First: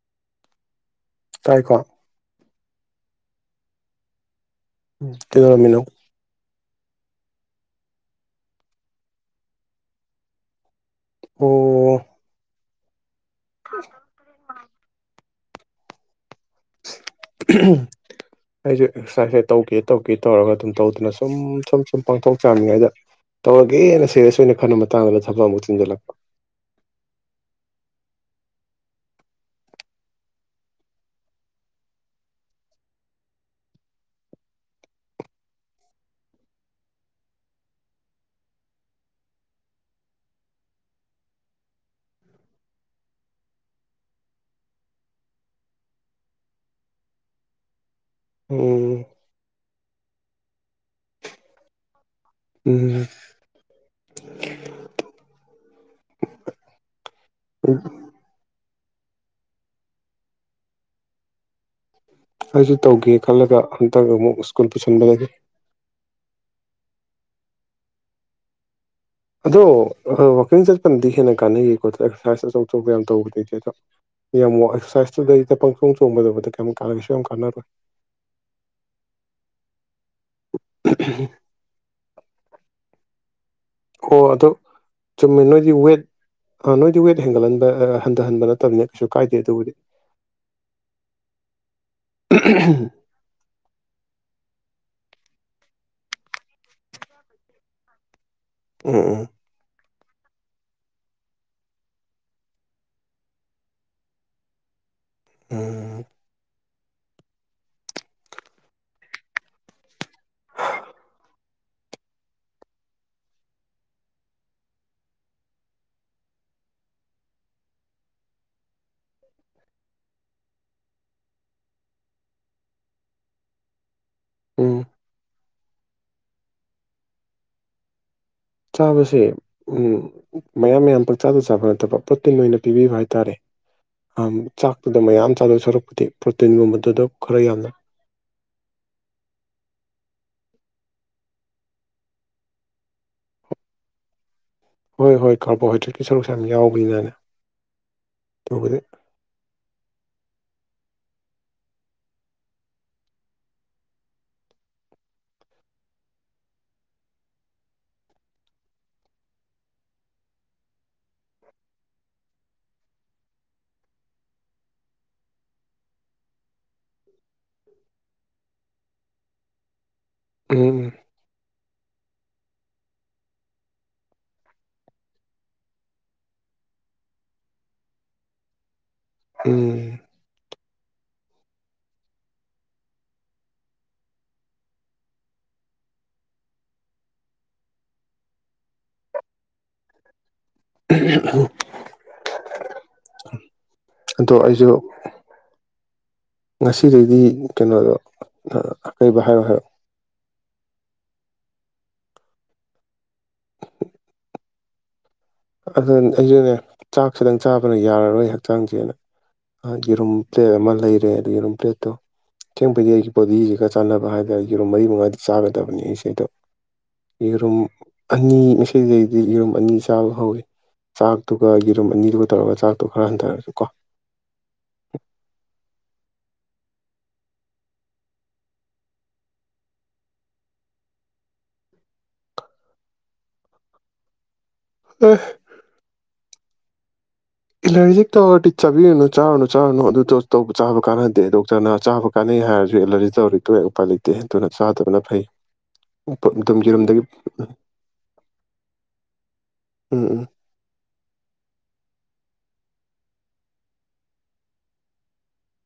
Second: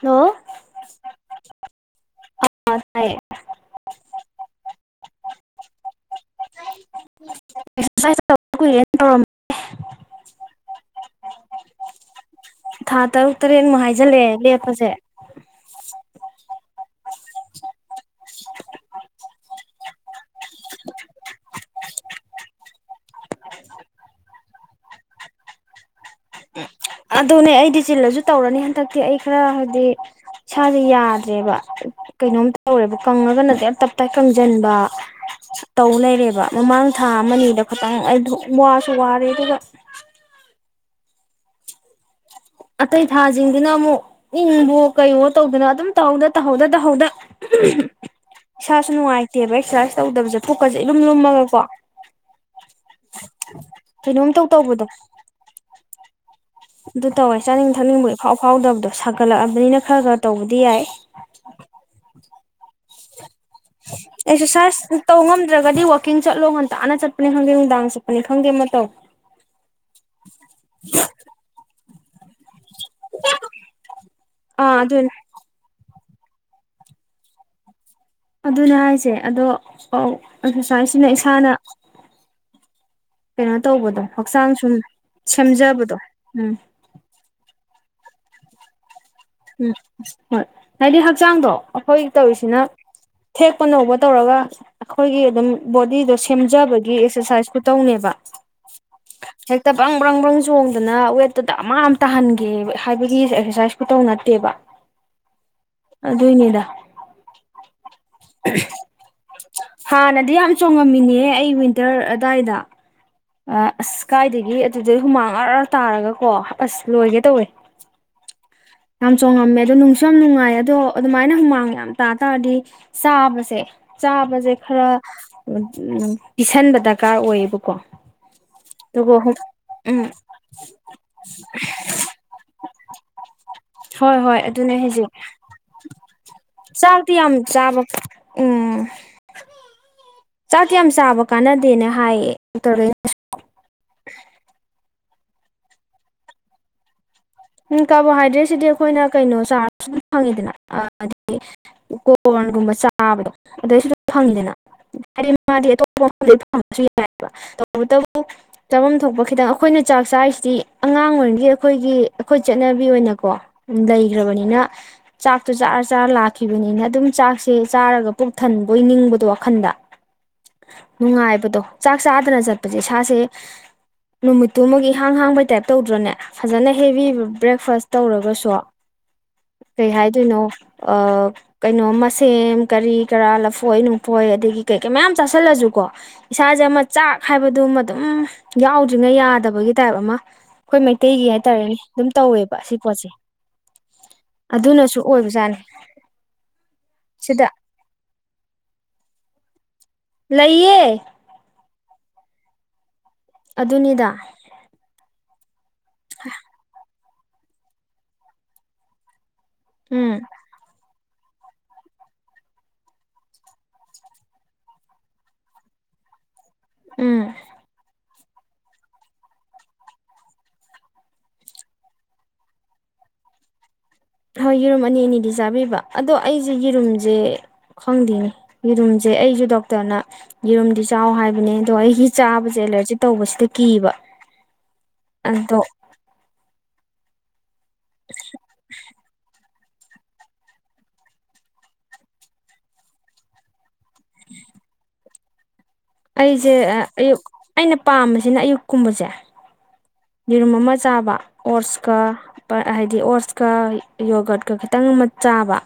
Hello. ꯇꯥꯏꯀꯣ꯫ [unintelligible] ꯎꯝ ꯀꯩꯗꯧꯔꯝꯃꯤꯅꯣ꯫ [unintelligible] ꯑꯣ꯫ ꯊꯥ ꯇꯔꯨꯛ ꯇꯔꯦꯠꯃꯨꯛ ꯍꯥꯏꯖꯜꯂꯛꯑꯦ [unintelligible] [unintelligible] ꯑꯩꯖꯨ ꯑꯦꯛꯁꯔꯁꯥꯏꯁꯁꯦ ꯇꯧꯒꯦ ꯇꯧꯒꯦ ꯇꯧꯔꯒ ꯑꯗꯨꯝ ꯇꯧꯗꯅ ꯁꯨꯝ ꯁꯨꯝ ꯁꯨꯝ ꯄꯥꯡꯈꯣꯛ ꯆꯥꯃꯤꯉꯩꯗ ꯇꯧꯔꯒꯦꯅ ꯁꯦꯔꯤꯌꯁ ꯑꯣꯏꯅ ꯈꯟꯕ ꯃꯇꯥꯡꯗ ꯊꯕꯛ ꯑꯃꯨꯛ ꯆꯤꯟꯖꯟꯂꯛꯄ꯫ ꯑꯗꯨꯅꯦ ꯑꯩꯗꯤ ꯆꯤꯜꯂꯁꯨ ꯇꯧꯔꯅꯤ ꯍꯟꯗꯛꯇꯤ ꯑꯩ ꯈꯔ ꯍꯥꯏꯕꯗꯤ ꯏꯁꯥꯁꯦ ꯌꯥꯗ꯭ꯔꯦꯕ ꯀꯩꯅꯣꯝ ꯇꯧꯔꯦꯕ ꯀꯪꯉꯒꯅꯗꯤ ꯀꯏꯝ ꯇꯞ ꯇꯥꯟꯒꯩ ꯀꯪꯖꯟꯕ ꯇꯧ ꯂꯩꯔꯦꯕ ꯃꯃꯥꯡ ꯊꯥ ꯑꯃꯅꯤꯗ ꯈꯠꯇꯪ ꯑꯩꯗꯨ ꯋꯥꯁꯨ ꯋꯥꯔꯦ ꯑꯗꯨꯒ ꯑꯇꯩ ꯊꯥꯁꯤꯡꯗꯨꯅ ꯑꯃꯨꯛ ꯏꯪꯕꯣ ꯀꯩꯩꯕꯣ ꯇꯧꯗꯅ ꯑꯗꯨꯝ ꯇꯧꯍꯧꯗ ꯇꯧꯍꯧꯗ ꯇꯧꯍꯧꯗ [unintelligible] ꯎꯝ꯫ ꯇꯦꯕ ꯑꯦꯛꯁꯔꯁꯥꯏꯁ ꯇꯧꯗꯕꯁꯦ ꯐꯣꯛꯀꯁꯦ ꯑꯗꯨꯝ ꯂꯨꯝꯃꯒꯀꯣ ꯎꯝ ꯀꯩꯅꯣꯝꯇꯧ ꯇꯧꯕꯗꯣ ꯑꯗꯨ ꯇꯧꯋꯦ ꯆꯥꯅꯤꯡ ꯊꯛꯅꯤꯡꯕ ꯏꯐꯥꯎꯐꯥꯎꯗꯕꯗꯣ ꯁꯥꯒꯠꯂꯛꯑꯕꯅꯤꯅ ꯈꯔ ꯈꯔ ꯇꯧꯕꯗꯤ ꯌꯥꯏ ꯑꯩꯁꯨ ꯇꯧꯒꯦ ꯈꯜꯂꯒ ꯍꯟꯇꯒ ꯁ꯭ꯀꯨꯜ ꯑꯦꯛꯁꯔꯁꯥꯏꯁ ꯄꯨꯁꯟꯕ ꯇꯧ ꯂꯩꯦ ꯉꯝꯗ꯭ꯔꯒꯗꯤ ꯋꯥꯛꯀꯤꯡ ꯆꯠꯂꯣ ꯉꯟꯇꯥꯅ ꯆꯠꯄꯅꯤ ꯈꯪꯗꯦ ꯅꯨꯡꯗꯥꯡ ꯆꯠꯄꯅꯤ ꯈꯪꯗꯦ ꯃꯇꯧ ꯑꯗꯣ ꯋꯥꯋꯀꯤꯡ ꯆꯥꯖꯄꯟꯗꯤ ꯍꯦꯟꯅ ꯀꯥꯟꯅꯩꯌꯦ [inaudible] ꯑ ꯌꯥꯝ ꯇꯧꯕꯗꯤ ꯑꯗꯣ ꯌꯥꯝ ꯑꯥ ꯑꯗꯨꯅꯦ ꯑꯦꯛꯁꯔꯁꯥꯏꯁꯇꯗꯩ ꯈꯣꯡ ꯆꯣꯡꯕꯗꯕꯗ ꯀꯩꯝꯛ ꯀꯥꯟꯅꯒꯁꯨ ꯌꯥꯝ ꯀꯥꯟꯅꯔꯣꯏ ꯑꯗꯨꯅꯦ ꯍꯥꯏꯁꯦ ꯑꯗꯣ ꯑꯦꯛꯁꯔꯁꯥꯏꯁꯤꯅ ꯏꯁꯥꯅ ꯀꯩꯅꯣ ꯇꯧꯕꯗꯣ ꯑꯣ ꯑꯗꯨꯣ ꯍꯛꯆꯥꯡ ꯁꯨꯝ ꯆꯨꯝꯃꯦ ꯅꯣꯏꯗꯤ ꯁꯦꯝꯖꯕꯗꯣ ꯋꯦꯠ ꯎꯝ ꯅꯣꯏꯗꯤ ꯋꯦꯠ ꯍꯦꯟꯒꯠꯍꯟꯕ ꯍꯟꯊꯍꯟꯕ ꯅꯠꯇꯕꯅꯤ ꯎꯝ ꯍꯣꯏ ꯍꯥꯏꯗꯤ ꯍꯛꯆꯥꯡꯗꯣ ꯑꯩꯈꯣꯏ ꯇꯧꯔꯤꯁꯤꯅ ꯊꯦꯛꯄ ꯅꯧꯕ ꯇꯧꯔꯒ ꯑꯩꯈꯣꯏꯒꯤ ꯑꯗꯨꯝ ꯕꯣꯗꯤꯗꯣ ꯁꯦꯝꯖꯕꯒꯤ ꯑꯦꯛꯁꯔꯁꯥꯏꯁꯀꯨ ꯇꯧꯅꯦꯕ ꯎꯝ ꯎꯝ ꯕ꯭ꯔꯪ ꯕ꯭ꯔꯪ ꯕ꯭ꯔꯪ ꯆꯣꯡꯗꯅ ꯋꯦꯠꯇꯨꯗ ꯑꯃ ꯑꯃ ꯇꯥꯍꯟꯒꯦ ꯍꯥꯏꯕꯒꯤ ꯑꯦꯛꯁꯔꯁꯥꯏꯁꯀꯨ ꯇꯧꯅ ꯗꯦꯕ ꯎꯝ ꯑꯗꯨ ꯑꯗꯨ ꯏꯅꯦꯗ ꯍꯥꯟꯅꯗꯤ ꯌꯥꯝ ꯆꯣꯡꯉꯝꯃꯤꯅꯦꯍ ꯑꯩ ꯋꯤꯟꯇꯔ ꯑꯗꯨꯗꯥꯏꯗ ꯑꯁ ꯀꯥꯏꯗꯒꯤ ꯑꯗꯨꯗꯩ ꯍꯨꯃꯥꯡ ꯉꯥꯛ ꯇꯥꯔꯒꯀꯣ ꯑꯁ ꯂꯣꯏꯒꯦ ꯇꯧꯋꯦ ꯌꯥꯝ ꯆꯣꯡꯉꯝꯃꯦ ꯑꯗꯣ ꯅꯨꯡꯁꯨ ꯌꯥꯝ ꯅꯨꯡꯉꯥꯏ ꯑꯗꯣ ꯑꯗꯨꯃꯥꯏꯅ ꯍꯨꯃꯥꯡ ꯌꯥꯝ ꯇꯥꯇꯥꯥꯔꯗꯤ ꯆꯥꯕꯁꯦ ꯆꯥ ꯃꯖꯦ ꯎꯝ ꯈꯔ ꯎ ꯄꯤꯁꯟꯕ ꯗꯔꯀꯥꯔ ꯑꯣꯏꯌꯦꯕꯀꯣ ꯑꯗꯨꯒ ꯆꯥꯕꯁꯦ ꯎꯝ ꯃꯌꯥꯝ ꯃꯌꯥꯝ ꯄꯛꯆꯥꯗ ꯆꯥꯕ ꯅꯠꯇꯕ ꯄ꯭ꯔꯣꯇꯤꯟ ꯑꯣꯏꯅ ꯄꯤꯕꯤꯕ ꯍꯥꯏ ꯇꯥꯔꯦ ꯍꯣꯏ ꯍꯣꯏ ꯑꯗꯨꯅꯦ ꯍꯧꯖꯤꯛ ꯁꯔꯨꯛꯄꯨꯗꯤ ꯄ꯭ꯔꯣꯇꯤꯟꯒꯨꯝꯕꯗꯨꯗ ꯆꯥꯛꯗꯤꯤ ꯌꯥꯝ ꯈꯔ ꯌꯥꯝꯅ ꯆꯥꯕ ꯎꯝ ꯆꯥꯛꯇ ꯌꯥꯝ ꯆꯥꯕ ꯀꯥꯟꯅꯗꯦꯅ ꯍꯥꯏꯌꯦ ꯗꯣꯛꯇ ꯍꯣꯏ ꯍꯣꯏ ꯀꯥꯔꯕꯣꯍꯥꯏꯗ꯭ꯔꯦꯠꯀꯤ ꯁꯔꯨꯛꯁ ꯌꯥꯝ ꯌꯥꯎꯕꯅꯅ ꯎꯝ ꯀꯥꯔꯕꯣꯍꯥꯏꯗ꯭ꯔꯦꯠꯁꯤꯗꯤ ꯑꯩꯈꯣꯏꯅ ꯀꯩꯅꯣ ꯆꯥꯔ ꯐꯪꯉꯤꯗꯅ ꯑꯗꯒꯤ ꯀꯣꯔꯟꯒꯨꯝꯕ ꯆꯥꯕꯗꯣ ꯑꯗꯨꯩꯁꯨ ꯑꯗꯨꯝ ꯐꯪꯉꯤꯗꯅ ꯍꯥꯏꯗꯤ ꯃꯥꯗꯤ ꯑꯇꯣꯞꯄ ꯃꯐꯝꯗ ꯐꯪꯕꯁꯨ ꯌꯥꯏꯑꯕ ꯇꯧꯕꯇꯕꯨ ꯆꯥꯐꯝ ꯊꯣꯛꯄ ꯈꯤꯇꯪ ꯑꯩꯈꯣꯏꯅ ꯆꯥꯛ ꯆꯥꯔꯤꯁꯤꯗꯤ ꯑꯉꯥꯡ ꯑꯣꯏꯔꯤꯉꯒꯤ ꯑꯩꯈꯣꯏꯒꯤ ꯑꯩꯈꯣꯏ ꯆꯠꯅꯕꯤ ꯑꯣꯏꯅꯀꯣ ꯂꯩꯈ꯭ꯔꯕꯅꯤꯅ ꯆꯥꯛꯇꯣ ꯆꯥꯔ ꯆꯥꯔ ꯂꯥꯛꯈꯤꯕꯅꯤꯅ ꯑꯗꯨꯝ ꯆꯥꯛꯁꯦ ꯆꯥꯔꯒ ꯄꯨꯛ ꯊꯟꯕꯣꯏ ꯅꯤꯡꯕꯗꯣ ꯋꯥꯈꯟꯗ ꯎꯝ ꯅꯨꯡꯉꯥꯏꯕꯗꯣ ꯆꯥꯛ ꯆꯥꯗꯅ ꯆꯠꯄꯁꯦ ꯏꯁꯥꯁꯦ ꯅꯨꯃꯤꯠꯇꯨꯃ ꯏꯍꯥꯡ ꯍꯥꯡꯕꯩ ꯇꯥꯏꯞ ꯇꯧꯗ꯭ꯔꯣꯅꯦ ꯐꯖꯅ ꯍꯦꯚ ꯕ꯭ꯔꯦꯛꯐꯥꯁ ꯇꯧꯔꯒꯁꯨ ꯎꯝ ꯀꯩ ꯍꯥꯏꯗꯣꯏꯅꯣ ꯀꯩꯅꯣ ꯃꯁꯦꯝ ꯀꯔꯤ ꯀꯔꯥ ꯂꯐꯣꯏ ꯅꯨꯡꯐꯣꯏ ꯑꯗꯒꯤ ꯀꯩ ꯀꯩ ꯃꯌꯥꯝ ꯆꯥꯁꯤꯜꯂꯁꯨꯀꯣ ꯏꯁꯥꯁꯦ ꯑꯃ ꯆꯥꯛ ꯍꯥꯏꯕꯗꯨꯃ ꯑꯗꯨꯝ ꯌꯥꯎꯗ꯭ꯔꯤꯉꯩ ꯌꯥꯗꯕꯒꯤ ꯇꯥꯏꯞ ꯑꯃ ꯑꯩꯈꯣꯏ ꯃꯩꯇꯩꯒꯤ ꯍꯥꯏ ꯔꯅꯤ ꯑꯗꯨꯝ ꯇꯧꯋꯦꯕ ꯁꯤ ꯄꯣꯠꯁꯦ ꯑꯗꯣ ꯑꯩꯁꯨ ꯑꯗꯨꯅꯁꯨ ꯑꯣꯏꯕꯖꯥꯠꯅꯤ ꯉꯁꯤꯗꯩꯗꯤ ꯁꯤꯗ ꯀꯩꯅꯣꯗꯣ ꯑꯀꯩꯕ ꯍꯥꯏꯔꯣ ꯍꯥꯏꯔꯛ ꯂꯩꯌꯦ ꯑꯗꯨꯅꯤꯗ ꯑꯗꯨ ꯑꯩꯁꯨꯅꯦ ꯆꯥꯛ ꯈꯤꯇꯪ ꯆꯥꯕꯅ ꯌꯥꯔꯔꯣꯏ ꯍꯛꯆꯥꯡꯁꯦꯅ ꯌꯦꯔꯨꯝ ꯎꯝ ꯄ꯭ꯂꯦꯠ ꯑꯃ ꯂꯩ ꯦ ꯑ ꯌꯦꯔꯨꯝ ꯄ꯭ꯂꯦꯠꯇꯣ ꯊꯦꯡꯕꯩꯗꯤ ꯑꯩꯒꯤ ꯕꯣꯗꯤꯁꯤꯒ ꯆꯥꯟꯅꯕ ꯍꯥꯏꯇꯥꯔꯦ ꯌꯦꯔꯨꯝ ꯃꯔꯤ ꯃꯉꯥꯗꯤ ꯆꯥꯒꯗꯕꯅꯤ ꯑꯩꯁꯦ ꯑꯩꯗꯣ ꯎꯝ ꯌꯦꯔꯨꯝ ꯑꯅꯤ ꯉꯁꯤꯗꯒꯤꯩꯗꯤ ꯌꯦꯔꯨꯝ ꯑꯅꯤ ꯆꯥꯕ ꯍꯧꯋꯤ ꯆꯥꯛꯇꯨꯒ ꯌꯦꯔꯨꯝ ꯑꯅꯤꯗꯨꯒ ꯇꯧꯔꯒ ꯆꯥꯛꯇꯣ ꯈꯔ ꯍꯟꯊꯔꯁꯨ ꯀꯣ ꯍꯣꯏ ꯌꯦꯔꯨꯝ ꯑꯅꯤ ꯑꯅꯤꯗꯤ ꯆꯥꯕꯤꯕ ꯑꯗꯣ ꯑꯩꯁꯦ ꯌꯦꯔꯨꯝꯁꯦ ꯈꯪꯗꯦꯅꯦ ꯌꯦꯔꯨꯝꯁꯦ ꯑꯩꯁꯨ ꯗꯣꯛꯇꯔꯅ ꯌꯦꯔꯨꯝꯗꯤ ꯆꯥꯎ ꯍꯥꯏꯕꯅꯦ ꯑꯗꯣ ꯑꯩꯒꯤ ꯆꯥꯕꯁꯦ ꯑꯦꯂꯔꯖꯤ ꯇꯧꯕꯁꯤꯗ ꯀꯤꯕ ꯑꯦ ꯑꯗꯣ ꯑꯦꯂꯔꯖꯤ ꯍꯦ ꯇꯧꯔꯗꯤ ꯆꯥꯕꯤꯔꯨꯅꯨ ꯆꯥꯔꯨ ꯆꯥꯔꯨꯅꯨ ꯑꯗꯨ ꯇ ꯇ ꯆꯥꯕ ꯀꯥꯟꯅꯗꯦ ꯗꯣꯛꯇꯔꯅ ꯆꯥꯕ ꯀꯥꯟꯅꯩ ꯍꯥꯏꯔꯁꯨ ꯑꯦꯂꯔꯖꯤ ꯇꯧꯔꯔꯤ ꯂꯄꯥ ꯂꯩꯇꯦ ꯍꯦꯟꯗꯨꯨꯅ ꯆꯥꯗꯕꯅ ꯐꯩ ꯑꯩꯁꯦ ꯑꯗꯨꯝ ꯌꯦꯔꯨꯝꯗꯒꯤ ꯑꯌꯨꯛ ꯑꯩꯅ ꯄꯥꯝꯕꯁꯤꯅ ꯑꯌꯨꯛ ꯀꯨꯝꯕꯁꯦ ꯎꯝ ꯎꯝ ꯌꯦꯔꯨꯝ ꯑꯃ ꯆꯥꯕ ꯑꯣꯔꯁꯀ ꯍꯥꯏꯗꯤ ꯑꯣꯠꯁꯀ ꯌꯣꯒꯠꯀ ꯈꯤꯇꯪ ꯑꯃ ꯆꯥꯕ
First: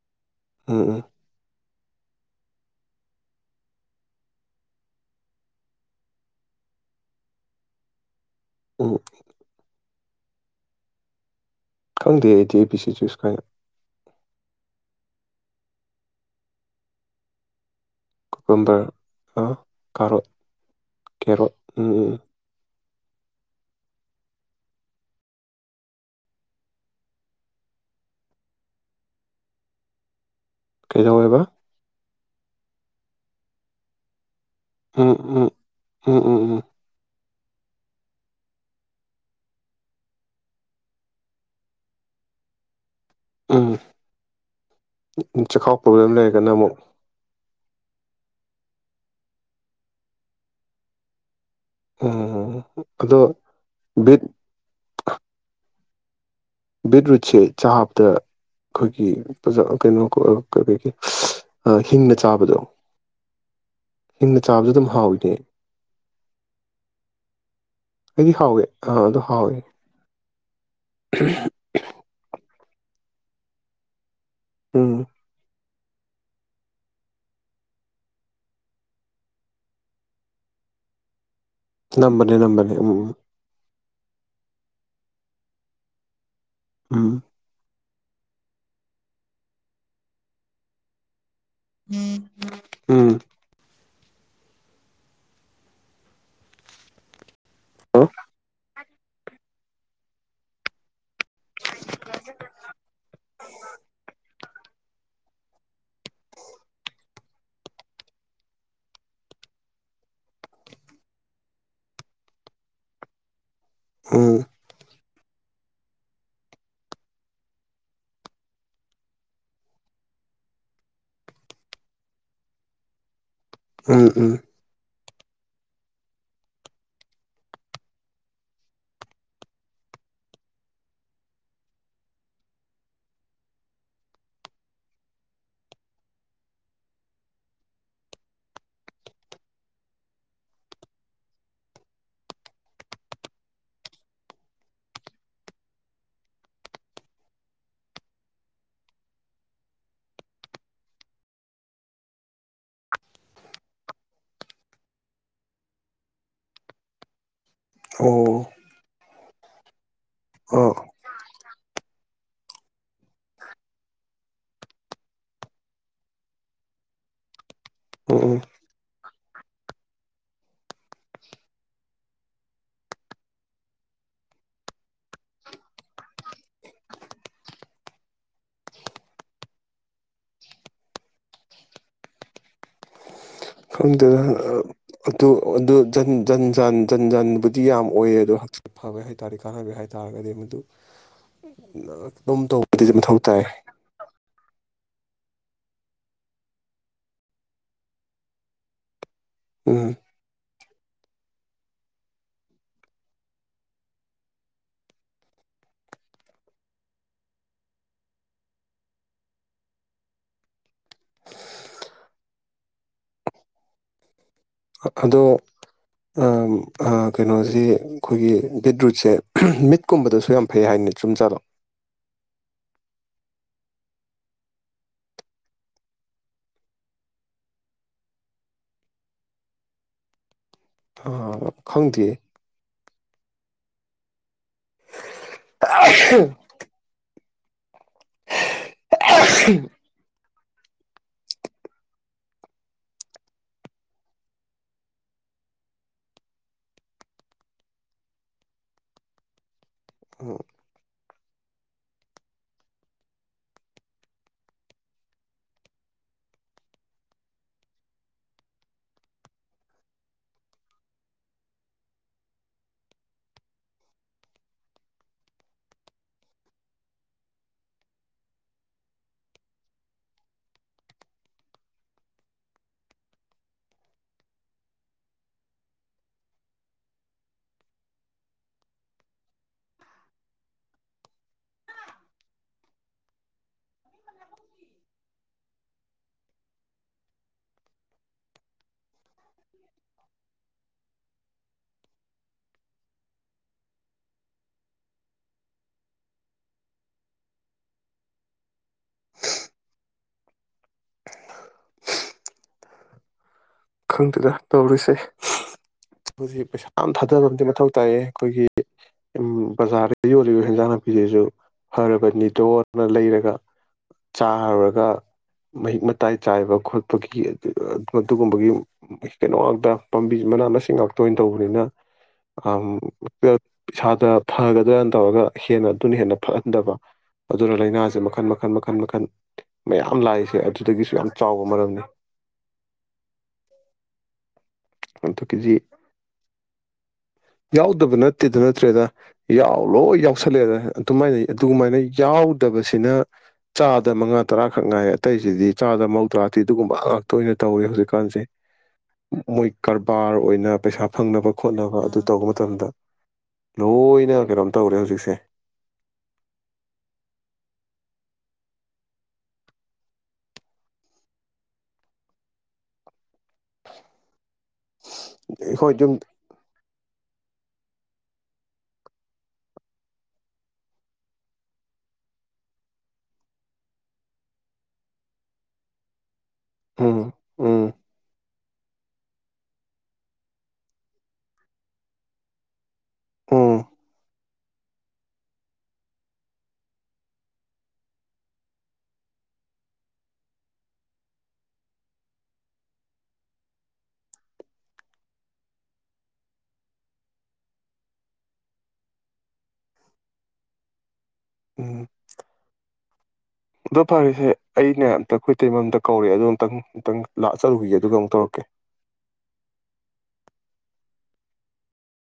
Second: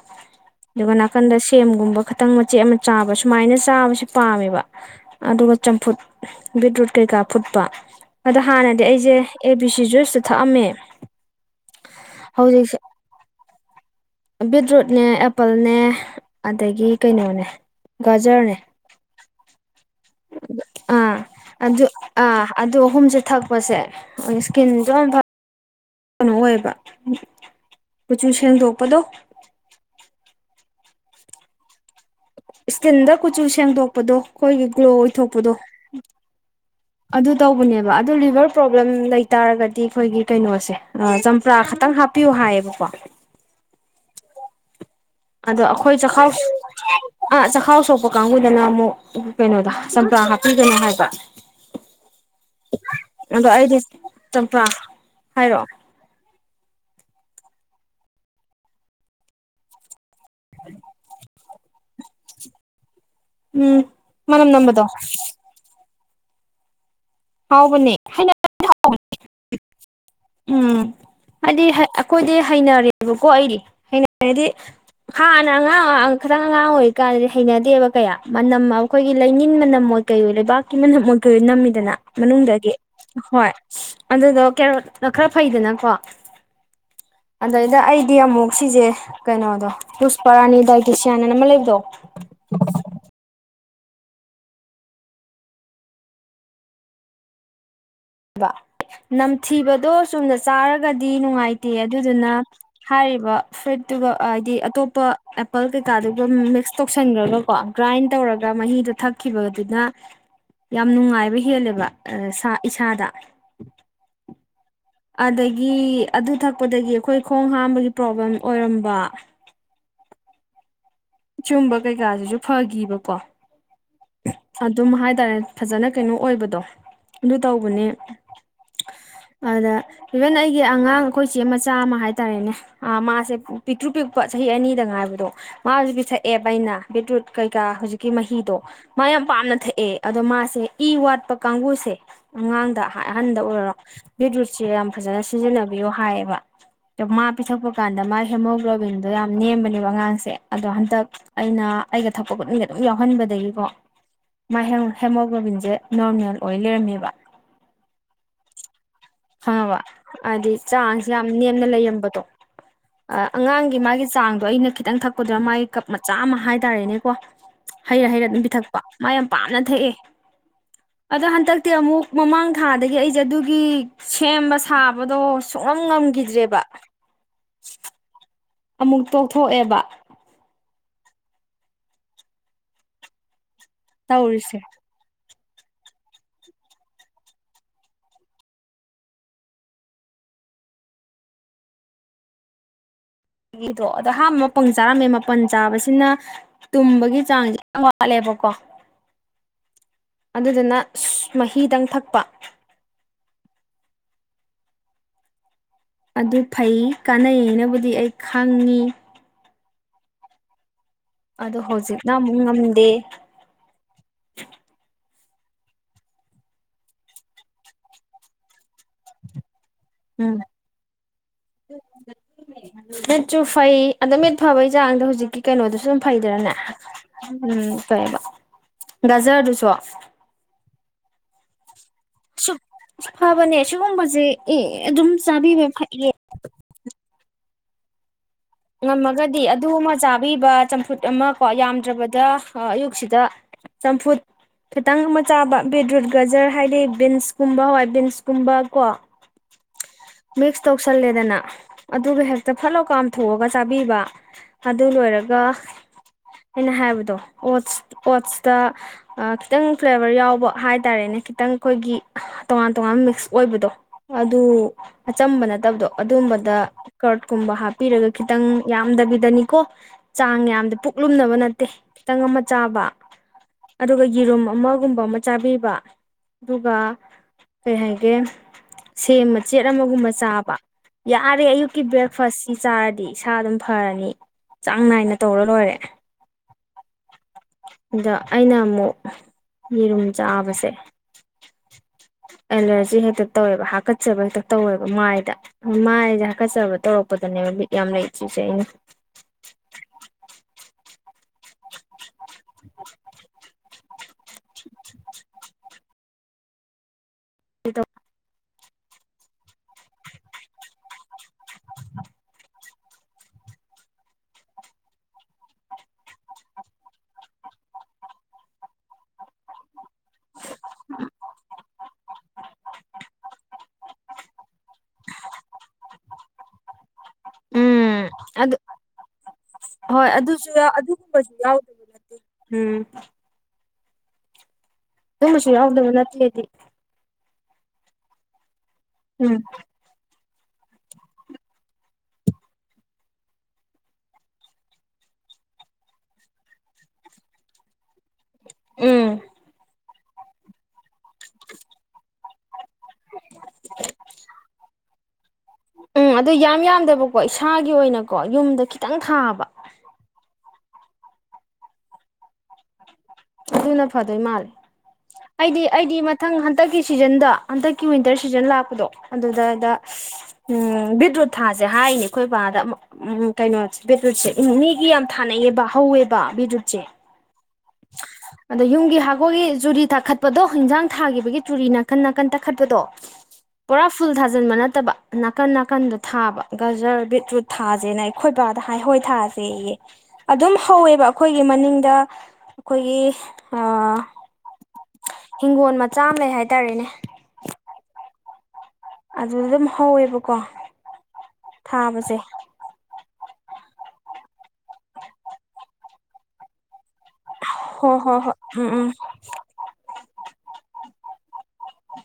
ꯎꯝ ꯗꯣꯟ ꯎꯝ ꯑꯀꯟꯗꯁꯤ ꯁꯦꯝꯒꯨꯝꯕ ꯈꯈꯤꯇꯪ ꯃꯆꯦꯠ ꯑꯃ ꯆꯥꯕ ꯁꯨꯃꯥꯏꯅ ꯆꯥꯕꯕꯁꯤꯦ ꯄꯥꯝꯃꯦꯕ ꯑꯗꯨꯒ ꯆꯝꯐꯨꯠ ꯕꯤꯠꯔꯨꯠ ꯀꯩꯀꯥ ꯐꯨꯠꯄ ꯑꯗꯣ ꯍꯥꯟꯅꯗꯤ ꯎꯝ ꯑꯩꯁꯦ ꯕꯤꯁꯤ ꯖꯨꯁꯇ ꯊꯛꯑꯝꯃꯦ ꯀꯪꯗꯦ ꯑꯩꯗꯤ ꯑꯦ ꯄꯤ ꯍꯧꯖꯤꯛꯁꯦ ꯁꯤ ꯆꯨꯁꯀꯅ ꯕꯤꯠꯔꯨꯠꯅꯦ ꯑꯦꯄꯜꯅꯦ ꯑꯗꯒꯤ ꯀꯩꯅꯣꯅꯦ ꯀꯣꯄꯝꯕꯔ ꯑ ꯀꯥꯔꯣꯠ ꯑ ꯀꯦꯔꯣꯠ ꯑꯗꯨ ꯎꯝ ꯎꯝ ꯑ ꯑꯗ ꯑꯍꯨꯝꯁꯦ ꯊꯛꯄꯁꯦ ꯏꯁꯀꯤꯟꯁꯨ ꯌꯥꯝ ꯐ ꯀꯩꯅꯣ ꯑꯣꯏꯕ ꯀꯨꯆꯨ ꯁꯦꯡꯗꯣꯛꯄꯗꯣ ꯀꯩꯗꯧꯋꯦꯕ ꯏꯁꯇꯤꯟꯗ ꯀꯨꯆꯨ ꯁꯦꯡꯗꯣꯛꯄꯗꯣ ꯑꯩꯈꯣꯏꯒꯤ ꯒ꯭ꯂꯣ ꯎꯝ ꯎꯝ ꯑꯣꯏꯊꯣꯛꯄꯗꯣ ꯎꯝ ꯎꯝ ꯑꯗꯨ ꯇꯧꯕꯅꯦꯕ ꯑꯗꯨ ꯂꯤꯚꯔ ꯄ꯭ꯔꯣꯕ꯭ꯂꯦꯝ ꯂꯩꯇꯥꯔꯒꯗꯤ ꯑꯩꯈꯣꯏꯒꯤ ꯀꯩꯅꯣꯁꯦ ꯆꯝꯄ꯭ꯔꯥ ꯈꯛꯇꯪ ꯍꯥꯞꯄꯤꯌꯨ ꯍꯥꯏꯌꯦꯕꯀꯣ ꯑꯥ ꯑꯗꯣ ꯑꯩꯈꯣꯏ ꯆꯥꯎ ꯑ ꯆꯥꯎ ꯁꯣꯛꯄ ꯀꯥꯡꯕꯨꯗꯅ ꯑꯃꯨꯛ ꯀꯩꯅꯣꯗ ꯆꯝꯄ꯭ꯔꯥ ꯍꯥꯞꯄꯤꯒꯅ ꯍꯥꯏꯕ ꯎ ꯑꯗ ꯑꯗꯣ ꯑꯩꯗꯤ ꯃꯤ ꯆꯝꯄ꯭ꯔꯥ ꯍꯥꯏꯔꯣ ꯕꯤꯠꯔꯨꯠꯁꯦ ꯆꯥꯕꯗ ꯑꯩꯈꯣꯏꯒꯤ ꯀꯩꯅꯣ ꯍꯤꯡꯅ ꯆꯥꯕꯗꯣ ꯎꯝ ꯍꯤꯡꯅ ꯃꯅꯝ ꯆꯥꯕꯗꯣ ꯅꯝꯕꯗꯣ ꯑꯗꯨꯝ ꯍꯥꯎꯋꯤꯅꯦ ꯍꯥꯎꯕꯅꯦ ꯍꯥꯏꯅ ꯑꯩꯗꯤ ꯍꯥꯎꯋꯦ ꯑꯥ ꯑꯗꯨ ꯍꯥꯎꯋꯦ ꯎꯝ ꯍꯥꯏꯗꯤ ꯑꯩꯈꯣꯏꯗꯤ ꯍꯩꯅꯔꯦꯕꯀꯣ ꯑꯩꯗꯤ ꯍꯥꯏꯗꯤ ꯎꯝ ꯍꯥꯉ ꯑ ꯈꯤꯇꯪ ꯑꯉꯥꯡ ꯑꯣꯏꯔꯤꯀꯥꯟꯗꯗꯤ ꯍꯩꯅꯗꯦꯕ ꯀꯌꯥ ꯃꯅꯝ ꯑꯩꯈꯣꯏꯒꯤ ꯂꯩꯅꯤꯡꯟ ꯃꯅꯝ ꯑꯣꯏ ꯀꯔꯤꯣ ꯂꯩꯕꯥꯛꯀꯤ ꯃꯅꯝ ꯑꯣꯏ ꯀꯔꯤꯣ ꯅꯝꯃꯤ ꯅꯝꯕꯅꯦ ꯅꯝꯕꯅꯦ ꯃꯅꯨꯡꯗꯒꯤ ꯎꯝ ꯍꯣꯏ ꯑꯗꯨꯗ ꯀ ꯅ ꯈꯔ ꯐꯩꯗꯅꯀꯣ ꯎꯝ ꯑꯗꯗ ꯑꯩ ꯗꯤ ꯑꯃꯨꯛ ꯁꯤꯁꯦ ꯀꯩꯅꯣꯗꯣ ꯂꯨꯁꯄꯔꯥꯅꯤ ꯗꯥꯏꯇꯁꯤꯌꯥꯟ ꯎꯝ ꯅꯝꯊꯤꯕꯗꯣ ꯆꯨꯝꯅ ꯆꯥꯔꯒꯗꯤ ꯅꯨꯡꯉꯥꯏꯇꯦ ꯑꯗꯨꯗꯨꯅ ꯍꯥꯏꯔꯤꯕ ꯐ꯭ꯔꯨꯏꯠꯇꯨꯒ ꯍꯥꯏꯗꯤ ꯑꯇꯣꯞꯄ ꯑꯦꯄꯜ ꯀꯩꯀꯥꯗꯨꯒ ꯃꯤꯛꯁ ꯇꯧꯁꯟꯈ꯭ꯔꯒꯀꯣ ꯒ꯭ꯔꯥꯏꯟ ꯇꯧꯔꯒ ꯃꯍꯤꯗꯣ ꯊꯛꯈꯤꯕꯗꯨꯅ ꯌꯥꯝ ꯅꯨꯡꯉꯥꯏꯕ ꯍꯦꯜꯂꯦꯕ ꯆꯥꯗꯥ ꯎꯝ ꯑꯗꯒꯤ ꯑꯗꯨ ꯊꯛꯄꯗꯒꯤ ꯑꯩꯈꯣꯏ ꯈꯣꯡ ꯍꯥꯝꯕꯒꯤ ꯄ꯭ꯔꯣꯕ꯭ꯂꯦꯝ ꯑꯣꯏꯔꯝꯕ ꯆꯨꯝꯕ ꯀꯩꯀꯥꯁꯤꯁꯨ ꯐꯈꯤꯕꯀꯣ ꯎꯝ ꯎꯝ ꯍꯥꯏ ꯇꯔꯦꯅꯦ ꯐꯖꯅ ꯀꯩꯅꯣ ꯑꯣꯏꯕꯗꯣ ꯑꯗꯨ ꯇꯧꯕꯅꯦ ꯑꯗ ꯏꯚꯟ ꯑꯩꯒꯤ ꯑꯉꯥꯡ ꯑꯩꯈꯣꯏꯆꯦ ꯃꯆꯥ ꯑꯃ ꯍꯥꯏꯇꯥꯔꯦꯅꯦ ꯃꯥꯁꯦ ꯄꯤꯛꯇ꯭ꯔꯨ ꯄꯤꯛꯄ ꯆꯍꯤ ꯑꯅꯤꯗ ꯉꯥꯏꯕꯗꯣ ꯃꯥꯁꯨ ꯄꯤꯛꯊꯛꯑꯦꯕ ꯑꯩꯅ ꯕꯤꯠꯔꯨꯠ ꯀꯩꯀꯥ ꯍꯧꯖꯤꯛꯀꯤ ꯃꯍꯤꯗꯣ ꯃꯥ ꯌꯥꯝ ꯄꯥꯝꯅ ꯊꯛꯑꯦ ꯑꯗꯣ ꯃꯥꯁꯦ ꯏ ꯋꯥꯠꯄ ꯀꯥꯡꯕꯨꯁꯦ ꯑꯉꯥꯡꯗ ꯑꯍꯟꯗ ꯑꯣꯏꯔꯔꯣ ꯕꯤꯠꯔꯨꯠꯁꯦ ꯌꯥꯝ ꯐꯖꯅ ꯁꯤꯖꯤꯟꯅꯕꯤꯌꯣ ꯍꯥꯏꯌꯦꯕ ꯑꯗꯣ ꯃꯥ ꯄꯤꯊꯛꯄ ꯀꯥꯟꯗ ꯃꯥ ꯍꯦꯃꯣꯒ꯭ꯂꯣꯕꯤꯟꯗꯣ ꯌꯥꯝ ꯅꯦꯝꯕꯅꯦꯕ ꯑꯉꯥꯡꯁꯦ ꯑꯗꯣ ꯍꯟꯗꯛ ꯑꯩꯅ ꯑꯩꯒ ꯊꯛꯄ ꯈꯨꯠꯅꯤꯡꯗ ꯑꯗꯨꯝ ꯌꯥꯎꯍꯟꯕꯗꯒꯤꯀꯣ ꯍꯦꯃꯣꯒ꯭ꯂꯣꯕꯤꯟꯁꯦ ꯅꯣꯔꯃꯦꯜ ꯑꯣꯏ ꯂꯩꯔꯝꯃꯦꯕ ꯑꯣ ꯈꯪꯉꯕ ꯍꯥꯏꯗꯤ ꯑꯥ ꯆꯥꯡꯁ ꯌꯥꯝ ꯅꯦꯝꯅ ꯂꯩꯔꯝꯕꯗꯣ ꯑꯉꯥꯡꯒꯤ ꯃꯥꯒꯤ ꯆꯥꯡꯗꯣ ꯑꯩꯅ ꯈꯤꯇꯪ ꯊꯛꯄꯗꯨꯅ ꯃꯥꯒꯤ ꯀꯞ ꯃꯆꯥ ꯑꯃ ꯍꯥꯏꯇꯥꯔꯦꯅꯦꯀꯣ ꯍꯩꯔ ꯎꯝ ꯍꯩꯔꯠ ꯎꯝ ꯑꯗꯨꯝ ꯄꯤꯊꯛ ꯃꯥ ꯌꯥꯝ ꯄꯥꯝꯅ ꯊꯛꯑꯦ ꯑꯗꯣ ꯍꯟꯗꯛꯇꯤ ꯑꯃꯨꯛ ꯃꯃꯥꯡ ꯊꯥꯗꯒꯤ ꯑꯩꯁꯦ ꯑꯗꯨꯒꯤ ꯁꯦꯝꯕ ꯁꯥꯕꯗꯣ ꯁꯨꯡꯉꯝ ꯉꯝꯈꯤꯗ꯭ꯔꯦꯕ ꯑꯃꯨꯛ ꯇꯣꯛꯊꯣꯛꯑꯦꯕ ꯑꯗ ꯇꯧꯔꯤꯁꯦ ꯑꯗꯨ ꯑꯗꯨ ꯑꯗꯨ ꯖꯟ ꯖꯟ ꯖꯟ ꯖꯟꯕꯨꯗꯤ ꯌꯥꯝ ꯑꯣꯏꯌꯦ ꯑꯗꯣ ꯍꯛꯆꯤꯠ ꯐꯕꯦ ꯍꯥꯏꯇꯥꯥꯔꯗꯤ ꯀꯥꯟꯅꯅꯕꯦ ꯍꯥꯏꯇꯥꯥꯔꯒꯗꯤ ꯃꯗꯨ ꯑꯗꯨꯝ ꯇꯧꯕꯗ ꯃꯊꯧ ꯇꯥꯏ ꯑꯩꯒꯤꯗꯣ ꯑꯗꯣ ꯍꯥꯥꯝꯕ ꯃ ꯄꯪ ꯆꯥꯔꯝꯃꯦ ꯃꯥꯄꯜ ꯆꯥꯕꯁꯤꯅ ꯇꯨꯝꯕꯒꯤ ꯆꯥꯡꯁꯦ ꯌꯥꯝ ꯋꯥꯠꯂꯦꯕꯀꯣ ꯎꯝ ꯑꯗꯨꯗꯨꯅ ꯃꯍꯤꯗꯪ ꯊꯛꯄ ꯑꯗꯨ ꯐꯩ ꯀꯥꯟꯅꯩꯌꯦꯅꯕꯨꯗꯤ ꯑꯩ ꯈꯪꯉꯤ ꯑꯗꯣ ꯍꯧꯖꯤꯛꯅ ꯑꯃꯨꯛ ꯉꯝꯗꯦ ꯑꯗꯣ ꯀꯩꯅꯣꯁꯤ ꯑꯩꯈꯣꯏꯒꯤ ꯕꯤꯠꯔꯨꯠꯁꯦ ꯃꯤꯠ ꯀꯨꯝꯕꯗꯁꯨ ꯎꯝ ꯌꯥꯝ ꯐꯩ ꯍꯥꯏꯅꯤ ꯆꯨꯝꯖꯠꯂꯣ ꯃꯤꯠꯁꯨ ꯐꯩ ꯑ ꯃꯤꯠ ꯐꯕꯩ ꯆꯥꯡꯗ ꯍꯧꯖꯤꯛꯀꯤ ꯀꯩꯅꯣꯗꯨꯁꯨ ꯑꯗꯨꯝ ꯐꯩꯗꯔꯅꯦ ꯎꯝ ꯀꯩꯕ ꯒꯖꯔꯗꯨꯁꯨ ꯑ ꯈꯡꯗꯦ ꯁꯨꯛ ꯐꯕꯅꯦ ꯁꯤꯒꯨꯝꯕꯁꯤ ꯑꯦ ꯑꯗꯨꯝ ꯆꯥꯕꯤꯕ ꯐꯩꯌꯦ ꯉꯝꯃꯒꯗꯤ ꯑꯗꯨ ꯑꯃ ꯆꯥ ꯄꯥꯛꯄꯤꯕ ꯆꯝꯐꯨꯠ ꯑꯃ ꯀꯣ ꯌꯥꯝꯗ꯭ꯔꯕꯗ ꯑꯌꯨꯛꯁꯤꯗ ꯆꯝꯐꯨꯠ ꯈꯤꯇꯪ ꯑꯃ ꯆꯥꯕ ꯕꯤꯗ꯭ꯔꯨꯠ ꯒꯖꯔ ꯍꯥꯏꯗꯤ ꯕꯤꯟꯁꯀꯨꯝꯕ ꯍꯣꯏ ꯕꯤꯟꯁꯀꯨꯝꯕ ꯀꯣ ꯎꯝ ꯃꯤꯛꯁ ꯇꯧꯁꯜꯂꯦ ꯗꯅ ꯑꯗꯨꯒ ꯍꯦꯛꯇ ꯐꯠꯂꯑꯣ ꯛꯃ ꯄꯨꯊꯣꯛꯑꯒ ꯆꯥꯕꯤꯕ ꯑꯗꯨ ꯂꯣꯏꯔꯒ ꯑꯩꯅ ꯍꯥꯏꯕꯗꯣ ꯑꯣꯠꯁ ꯑꯣꯠꯁꯇ ꯈꯤꯇꯪ ꯐ꯭ꯂꯦꯕꯔ ꯌꯥꯎꯕ ꯍꯥꯏꯇꯥꯔꯦꯅꯦ ꯈꯤꯇꯪ ꯑꯩꯈꯣꯏꯒꯤ ꯇꯣꯉꯥꯟ ꯇꯣꯉꯥꯟ ꯃꯤꯛꯁ ꯑꯣꯏꯕꯗꯣ ꯑꯗꯨ ꯑꯆꯝꯕ ꯅꯠꯇꯕꯗꯣ ꯑꯗꯨꯝꯕꯗ ꯀꯔꯠꯀꯨꯝꯕ ꯍꯥꯞ ꯍꯥꯞꯄꯤꯔꯒ ꯈꯤꯇꯪ ꯌꯥꯝꯗꯕꯤꯗꯅꯤꯀꯣ ꯆꯥꯡ ꯌꯥꯝꯗ ꯄꯨꯛꯂꯨꯝꯅꯕ ꯅꯠꯇꯦ ꯈꯤꯇꯪ ꯑꯃ ꯆꯥꯕ ꯑꯗꯨꯒ ꯌꯦꯔꯨꯝ ꯑꯃꯒꯨꯝꯕ ꯑꯃ ꯆꯥꯕꯤꯕ ꯑꯗꯨꯒ ꯀꯩ ꯍꯥꯏꯒꯦ ꯁꯦꯝ ꯃꯆꯦꯠ ꯑꯃꯒꯨꯝꯕ ꯆꯥꯕ ꯌꯥꯔꯦ ꯑꯌꯨꯛꯀꯤ ꯕ꯭ꯔꯦꯛꯐꯥꯁ ꯆꯥꯔꯗꯤ ꯏꯁꯥ ꯑꯗꯨꯝ ꯐꯔꯅꯤ ꯆꯥꯡ ꯅꯥꯏꯅ ꯇꯧꯔ ꯂꯣꯏꯔꯦ ꯑꯗ ꯑꯩꯅ ꯑꯃꯨꯛ ꯌꯦꯔꯨꯝ ꯆꯥꯕꯁꯦ ꯑꯦꯂꯔꯖꯤ ꯍꯦꯛꯇ ꯇꯧꯋꯦꯕ ꯍꯥꯀꯠꯆꯕ ꯍꯦꯛꯇ ꯇꯧꯋꯦꯕ ꯃꯥꯏꯗ ꯃꯥꯏꯁ ꯍꯥꯀꯠꯆꯕ ꯇꯧꯔꯛꯄꯗꯅꯦꯕ ꯂꯤꯠ ꯌꯥꯝ ꯂꯩ ꯁꯤꯁꯦ ꯑꯩꯅ ꯈꯡꯗꯅ ꯇꯧꯔꯤꯁꯦ ꯍꯧꯖꯤꯛ ꯄꯩꯁꯝ ꯊꯥꯗꯕ ꯑꯃꯗꯤ ꯃꯊꯧ ꯇꯥꯏꯌꯦ ꯑꯩꯈꯣꯏꯒꯤ ꯎ ꯕꯖꯥꯔꯗ ꯌꯣꯂꯤꯕꯥ ꯍꯦꯟꯖꯥꯡ ꯅꯥ ꯐꯤꯖꯦꯁꯨ ꯐꯔꯕꯅꯤ ꯗꯣꯠ ꯂꯩꯔꯒ ꯆꯥꯔꯨꯔꯒ ꯃꯍꯤꯛ ꯃꯇꯥꯏ ꯆꯥꯏꯕ ꯈꯣꯠꯄꯒꯤ ꯃꯗꯨꯨꯝꯕꯒꯤ ꯑꯃꯨꯛ ꯀꯩꯅꯣ ꯑꯗꯥꯛ ꯄꯥꯝꯕꯤꯁꯤ ꯃꯅꯥ ꯃꯁꯤꯡ ꯉꯥꯛꯇ ꯑꯣꯏꯅ ꯇꯧꯕꯅꯤꯅ ꯏꯁꯥꯗ ꯐꯒꯗ꯭ꯔꯅ ꯇꯧꯔꯒ ꯍꯦꯟꯅ ꯑꯗꯨꯅ ꯍꯦꯟꯅ ꯐꯍꯟꯗꯕ ꯑꯗꯨꯅ ꯂꯥꯏꯅꯥꯁꯦ ꯎꯝ ꯃꯈꯜ ꯃꯈꯜ ꯑꯗꯨ ꯃꯈꯜ ꯃꯈꯜ ꯃꯌꯥꯝ ꯍꯣꯏ ꯂꯥꯛꯏꯁꯦ ꯑꯗꯨꯁꯨ ꯑꯗꯨꯗꯒꯤꯁꯨ ꯌꯥꯝ ꯑꯗꯨꯒꯨꯝꯕꯁꯨ ꯆꯥꯎꯕ ꯃꯔꯝꯅꯤ ꯌꯥꯎꯗꯕ ꯅꯠꯇꯦ ꯊꯝꯕꯁꯨ ꯍꯟꯗꯛꯀꯤꯁꯤ ꯌꯥꯎꯗ ꯅꯠꯇꯦꯗꯤ ꯌꯥꯎꯗꯕ ꯅꯠꯇꯦꯗ ꯅꯠꯇ ꯭ꯔꯦꯗ ꯎꯝ ꯌꯥꯎ ꯂꯣ ꯌꯥꯎ ꯇꯧꯁꯜꯂꯛꯑꯦꯗꯅ ꯑꯗꯨꯃꯥꯏꯅ ꯑꯗꯨꯒꯃꯥꯏꯅ ꯌꯥꯎꯗꯕꯁꯤꯅ ꯆꯥꯗ ꯃꯉꯥ ꯇꯔꯥꯈꯛ ꯉꯥꯏ ꯑꯇꯩꯁꯤꯗꯤ ꯆꯥꯗ ꯃꯧꯗ꯭ꯔꯥꯗꯤꯤ ꯑꯗꯨꯒꯨꯝꯕ ꯉꯥꯛꯇ ꯑꯣꯏꯅ ꯇꯧꯋꯦ ꯍꯧꯖꯤꯛꯀꯥꯟꯁꯦ ꯎꯝ ꯃꯣꯏꯀꯔ ꯄꯥꯔ ꯑꯣꯏꯅ ꯄꯩꯁꯥ ꯐꯪꯅꯕ ꯈꯣꯠꯅꯕ ꯑꯗꯨ ꯇꯧꯕ ꯃꯇꯝꯗ ꯂꯣꯏꯅ ꯀꯩꯅꯣꯝ ꯇꯧꯔꯦ ꯍꯧꯖꯤꯛꯁꯦ ꯎꯝ ꯑꯗꯨ ꯌꯥꯝ ꯌꯥꯝꯗꯕꯀꯣ ꯏꯁꯥꯒꯤ ꯑꯣꯏꯅꯀꯣ ꯌꯨꯝꯗ ꯈꯤꯇꯥꯡ ꯊꯥꯕ ꯑꯗꯨꯅ ꯐꯗꯣꯏ ꯃꯥꯜꯂꯦ ꯑꯩꯗꯤ ꯑꯩꯈꯣꯏ ꯑꯗꯨꯝ ꯑꯩꯗꯤ ꯃꯊꯪ ꯍꯟꯇꯛꯀꯤ ꯁꯤꯖꯟꯗꯣ ꯍꯟꯗꯛꯀꯤ ꯋꯤꯟꯇꯔ ꯁꯤꯖꯟ ꯂꯥꯛꯄꯗꯣ ꯑꯗꯨꯗꯗ ꯎꯝ ꯕꯤꯠꯔꯨꯠ ꯊꯥꯁꯦ ꯍꯥꯏꯔꯤꯅꯦ ꯑꯩꯈꯣꯏ ꯕꯥꯗ ꯎ ꯀꯩꯅꯣ ꯕꯤꯠꯔꯨꯠꯁꯦ ꯎ ꯃꯤꯒꯤ ꯌꯥꯝ ꯊꯥꯅꯩꯌꯦꯕ ꯍꯧꯋꯦꯕ ꯕꯤꯗꯔꯨꯠꯁꯦ ꯎꯝ ꯎꯝ ꯑꯗꯣ ꯌꯨꯝꯒꯤ ꯍꯀꯣꯏꯒꯤ ꯆꯨꯔꯤ ꯇꯛꯈꯠꯄꯗꯣ ꯌꯦꯟꯖꯥꯡ ꯊꯥꯈꯤꯕꯒꯤ ꯆꯨꯔꯤ ꯅꯥꯀꯟ ꯅꯥꯀꯟ ꯇꯛꯈꯠꯄꯗꯣ ꯎꯝ ꯄꯨꯔꯥ ꯐꯜ ꯊꯥ ꯊꯥꯖꯤꯟꯕ ꯅꯠꯇꯕ ꯅꯥꯀꯟ ꯅꯥꯀꯟꯗꯣ ꯊꯥꯕ ꯒꯖꯔ ꯕꯤꯠꯔꯨꯠ ꯊꯥꯁꯦꯅ ꯑꯩꯈꯣꯏ ꯕꯥꯗ ꯍꯥꯏꯍꯣꯏ ꯊꯥꯁꯦꯌꯦ ꯑꯗꯨꯝ ꯍꯧꯋꯦꯕ ꯑꯩꯈꯣꯏꯒꯤ ꯃꯅꯤꯡꯗ ꯑꯩꯈꯣꯏꯒꯤ ꯍꯤꯡꯒꯣꯜ ꯃꯆꯥ ꯑꯃ ꯂꯩ ꯍꯥꯏꯇꯥꯔꯦꯅꯦ ꯑꯗꯨꯗ ꯑꯗꯨꯝ ꯍꯧꯋꯦꯕꯀꯣ ꯎꯝ ꯊꯥꯕꯁꯦ ꯑꯗꯣ ꯐꯔꯁꯦ ꯑꯩꯅ ꯑꯝꯇ ꯑꯩꯈꯣꯏ ꯇꯩꯃꯝꯇ ꯀꯧꯔꯑꯦ ꯑꯗꯣ ꯑꯨꯛꯇꯪ ꯑꯨꯇꯪ ꯂꯥꯛꯑ ꯆꯠꯂꯨꯈꯤꯒꯦ ꯍꯣ ꯑꯗꯨꯒ ꯑꯃꯨꯛ ꯍꯣ ꯍꯣꯏ ꯇꯧꯔꯛꯀꯦ ꯎꯝ ꯎꯝ